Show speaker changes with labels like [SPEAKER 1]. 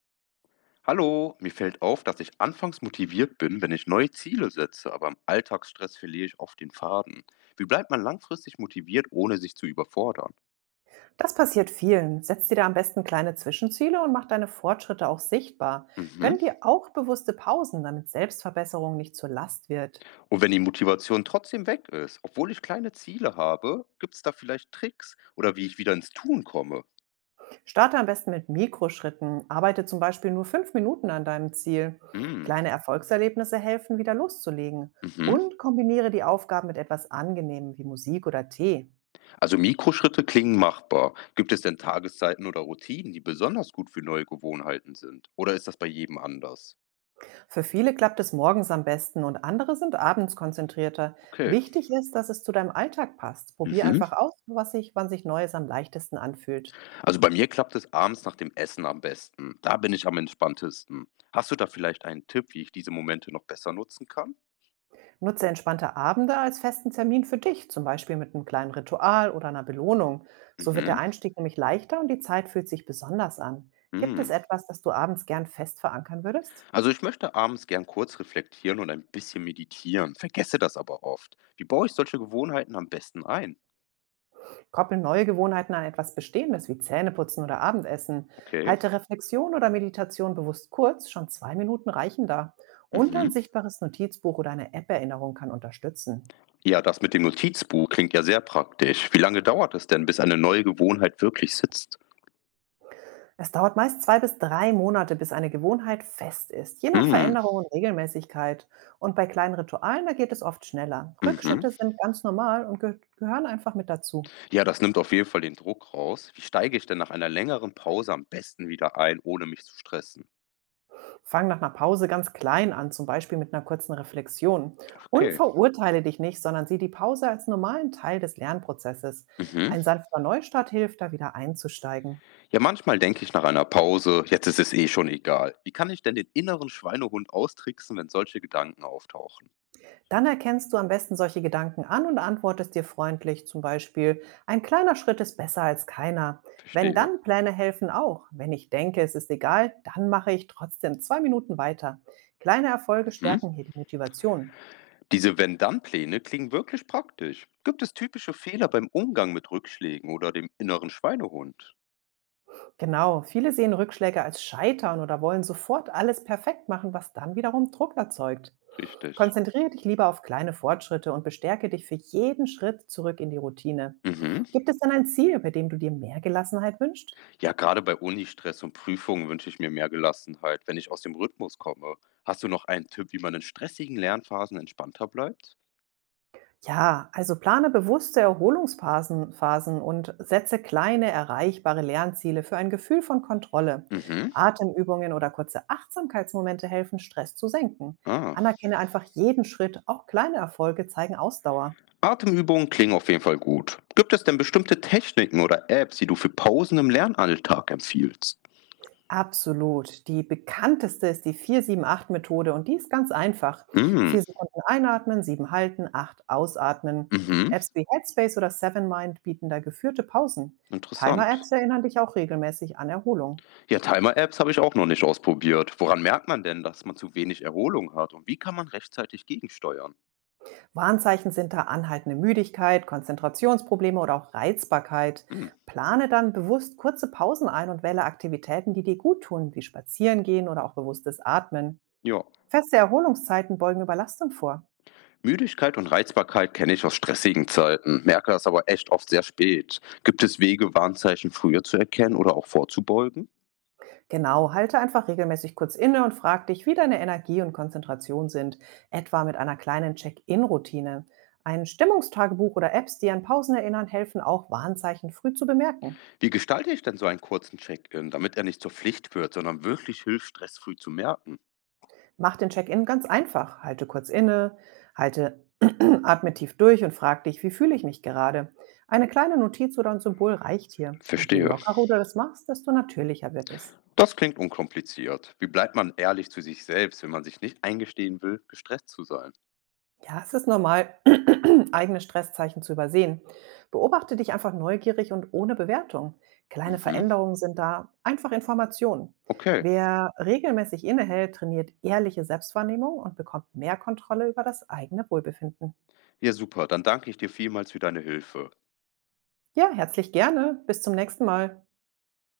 [SPEAKER 1] Hallo, mir fällt auf, dass ich anfangs motiviert bin, wenn ich neue Ziele setze, aber im Alltagsstress verliere ich oft den Faden. Wie bleibt man langfristig motiviert, ohne sich zu überfordern?
[SPEAKER 2] Das passiert vielen. Setz dir da am besten kleine Zwischenziele und mach deine Fortschritte auch sichtbar.
[SPEAKER 1] Mhm.
[SPEAKER 2] Gönn dir auch bewusste Pausen, damit Selbstverbesserung nicht zur Last wird.
[SPEAKER 1] Und wenn die Motivation trotzdem weg ist, obwohl ich kleine Ziele habe, gibt es da vielleicht Tricks oder wie ich wieder ins Tun komme?
[SPEAKER 2] Starte am besten mit Mikroschritten. Arbeite zum Beispiel nur 5 Minuten an deinem Ziel.
[SPEAKER 1] Hm.
[SPEAKER 2] Kleine Erfolgserlebnisse helfen, wieder loszulegen.
[SPEAKER 1] Mhm.
[SPEAKER 2] Und kombiniere die Aufgaben mit etwas Angenehmem wie Musik oder Tee.
[SPEAKER 1] Also Mikroschritte klingen machbar. Gibt es denn Tageszeiten oder Routinen, die besonders gut für neue Gewohnheiten sind? Oder ist das bei jedem anders?
[SPEAKER 2] Für viele klappt es morgens am besten und andere sind abends konzentrierter.
[SPEAKER 1] Okay.
[SPEAKER 2] Wichtig ist, dass es zu deinem Alltag passt. Probier
[SPEAKER 1] Mhm.
[SPEAKER 2] einfach aus, was sich, wann sich Neues am leichtesten anfühlt.
[SPEAKER 1] Also bei mir klappt es abends nach dem Essen am besten. Da bin ich am entspanntesten. Hast du da vielleicht einen Tipp, wie ich diese Momente noch besser nutzen kann?
[SPEAKER 2] Nutze entspannte Abende als festen Termin für dich, zum Beispiel mit einem kleinen Ritual oder einer Belohnung. So wird der
[SPEAKER 1] Mhm.
[SPEAKER 2] Einstieg nämlich leichter und die Zeit fühlt sich besonders an. Gibt es
[SPEAKER 1] Hm.
[SPEAKER 2] etwas, das du abends gern fest verankern würdest?
[SPEAKER 1] Also ich möchte abends gern kurz reflektieren und ein bisschen meditieren, vergesse das aber oft. Wie baue ich solche Gewohnheiten am besten ein?
[SPEAKER 2] Koppel neue Gewohnheiten an etwas Bestehendes wie Zähneputzen oder Abendessen.
[SPEAKER 1] Okay.
[SPEAKER 2] Halte Reflexion oder Meditation bewusst kurz, schon 2 Minuten reichen da. Und ein
[SPEAKER 1] Mhm.
[SPEAKER 2] sichtbares Notizbuch oder eine App-Erinnerung kann unterstützen.
[SPEAKER 1] Ja, das mit dem Notizbuch klingt ja sehr praktisch. Wie lange dauert es denn, bis eine neue Gewohnheit wirklich sitzt?
[SPEAKER 2] Es dauert meist 2 bis 3 Monate, bis eine Gewohnheit fest ist, je nach
[SPEAKER 1] Hm.
[SPEAKER 2] Veränderung und Regelmäßigkeit. Und bei kleinen Ritualen, da geht es oft schneller.
[SPEAKER 1] Mhm.
[SPEAKER 2] Rückschritte sind ganz normal und gehören einfach mit dazu.
[SPEAKER 1] Ja, das nimmt auf jeden Fall den Druck raus. Wie steige ich denn nach einer längeren Pause am besten wieder ein, ohne mich zu stressen?
[SPEAKER 2] Fang nach einer Pause ganz klein an, zum Beispiel mit einer kurzen Reflexion. Und
[SPEAKER 1] Okay.
[SPEAKER 2] verurteile dich nicht, sondern sieh die Pause als normalen Teil des Lernprozesses.
[SPEAKER 1] Mhm.
[SPEAKER 2] Ein sanfter Neustart hilft, da wieder einzusteigen.
[SPEAKER 1] Ja, manchmal denke ich nach einer Pause, jetzt ist es eh schon egal. Wie kann ich denn den inneren Schweinehund austricksen, wenn solche Gedanken auftauchen?
[SPEAKER 2] Dann erkennst du am besten solche Gedanken an und antwortest dir freundlich, zum Beispiel, ein kleiner Schritt ist besser als keiner. Wenn
[SPEAKER 1] Verstehe.
[SPEAKER 2] dann Pläne helfen auch. Wenn ich denke, es ist egal, dann mache ich trotzdem 2 Minuten weiter. Kleine Erfolge
[SPEAKER 1] Mhm.
[SPEAKER 2] stärken hier die Motivation.
[SPEAKER 1] Diese Wenn-Dann-Pläne klingen wirklich praktisch. Gibt es typische Fehler beim Umgang mit Rückschlägen oder dem inneren Schweinehund?
[SPEAKER 2] Genau, viele sehen Rückschläge als Scheitern oder wollen sofort alles perfekt machen, was dann wiederum Druck erzeugt.
[SPEAKER 1] Richtig.
[SPEAKER 2] Konzentriere dich lieber auf kleine Fortschritte und bestärke dich für jeden Schritt zurück in die Routine.
[SPEAKER 1] Mhm.
[SPEAKER 2] Gibt es denn ein Ziel, bei dem du dir mehr Gelassenheit wünschst?
[SPEAKER 1] Ja, gerade bei Unistress und Prüfungen wünsche ich mir mehr Gelassenheit, wenn ich aus dem Rhythmus komme. Hast du noch einen Tipp, wie man in stressigen Lernphasen entspannter bleibt?
[SPEAKER 2] Ja, also plane bewusste Erholungsphasen Phasen und setze kleine, erreichbare Lernziele für ein Gefühl von Kontrolle.
[SPEAKER 1] Mhm.
[SPEAKER 2] Atemübungen oder kurze Achtsamkeitsmomente helfen, Stress zu senken.
[SPEAKER 1] Ah.
[SPEAKER 2] Anerkenne einfach jeden Schritt, auch kleine Erfolge zeigen Ausdauer.
[SPEAKER 1] Atemübungen klingen auf jeden Fall gut. Gibt es denn bestimmte Techniken oder Apps, die du für Pausen im Lernalltag empfiehlst?
[SPEAKER 2] Absolut. Die bekannteste ist die 4-7-8-Methode und die ist ganz einfach.
[SPEAKER 1] Mhm.
[SPEAKER 2] 4 Sekunden einatmen, 7 halten, 8 ausatmen.
[SPEAKER 1] Mhm.
[SPEAKER 2] Apps wie Headspace oder SevenMind bieten da geführte Pausen.
[SPEAKER 1] Interessant.
[SPEAKER 2] Timer-Apps erinnern dich auch regelmäßig an Erholung.
[SPEAKER 1] Ja, Timer-Apps habe ich auch noch nicht ausprobiert. Woran merkt man denn, dass man zu wenig Erholung hat und wie kann man rechtzeitig gegensteuern?
[SPEAKER 2] Warnzeichen sind da anhaltende Müdigkeit, Konzentrationsprobleme oder auch Reizbarkeit.
[SPEAKER 1] Hm.
[SPEAKER 2] Plane dann bewusst kurze Pausen ein und wähle Aktivitäten, die dir gut tun, wie Spazieren gehen oder auch bewusstes Atmen.
[SPEAKER 1] Ja.
[SPEAKER 2] Feste Erholungszeiten beugen Überlastung vor.
[SPEAKER 1] Müdigkeit und Reizbarkeit kenne ich aus stressigen Zeiten, merke das aber echt oft sehr spät. Gibt es Wege, Warnzeichen früher zu erkennen oder auch vorzubeugen?
[SPEAKER 2] Genau, halte einfach regelmäßig kurz inne und frag dich, wie deine Energie und Konzentration sind, etwa mit einer kleinen Check-in-Routine. Ein Stimmungstagebuch oder Apps, die an Pausen erinnern, helfen auch, Warnzeichen früh zu bemerken.
[SPEAKER 1] Wie gestalte ich denn so einen kurzen Check-in, damit er nicht zur Pflicht wird, sondern wirklich hilft, Stress früh zu merken?
[SPEAKER 2] Mach den Check-in ganz einfach. Halte kurz inne, halte atme tief durch und frag dich, wie fühle ich mich gerade? Eine kleine Notiz oder ein Symbol reicht hier. Und je
[SPEAKER 1] Verstehe.
[SPEAKER 2] lockerer du das machst, desto natürlicher wird es.
[SPEAKER 1] Das klingt unkompliziert. Wie bleibt man ehrlich zu sich selbst, wenn man sich nicht eingestehen will, gestresst zu sein?
[SPEAKER 2] Ja, es ist normal, eigene Stresszeichen zu übersehen. Beobachte dich einfach neugierig und ohne Bewertung. Kleine
[SPEAKER 1] Mhm.
[SPEAKER 2] Veränderungen sind da, einfach Informationen.
[SPEAKER 1] Okay.
[SPEAKER 2] Wer regelmäßig innehält, trainiert ehrliche Selbstwahrnehmung und bekommt mehr Kontrolle über das eigene Wohlbefinden.
[SPEAKER 1] Ja, super. Dann danke ich dir vielmals für deine Hilfe.
[SPEAKER 2] Ja, herzlich gerne. Bis zum nächsten Mal.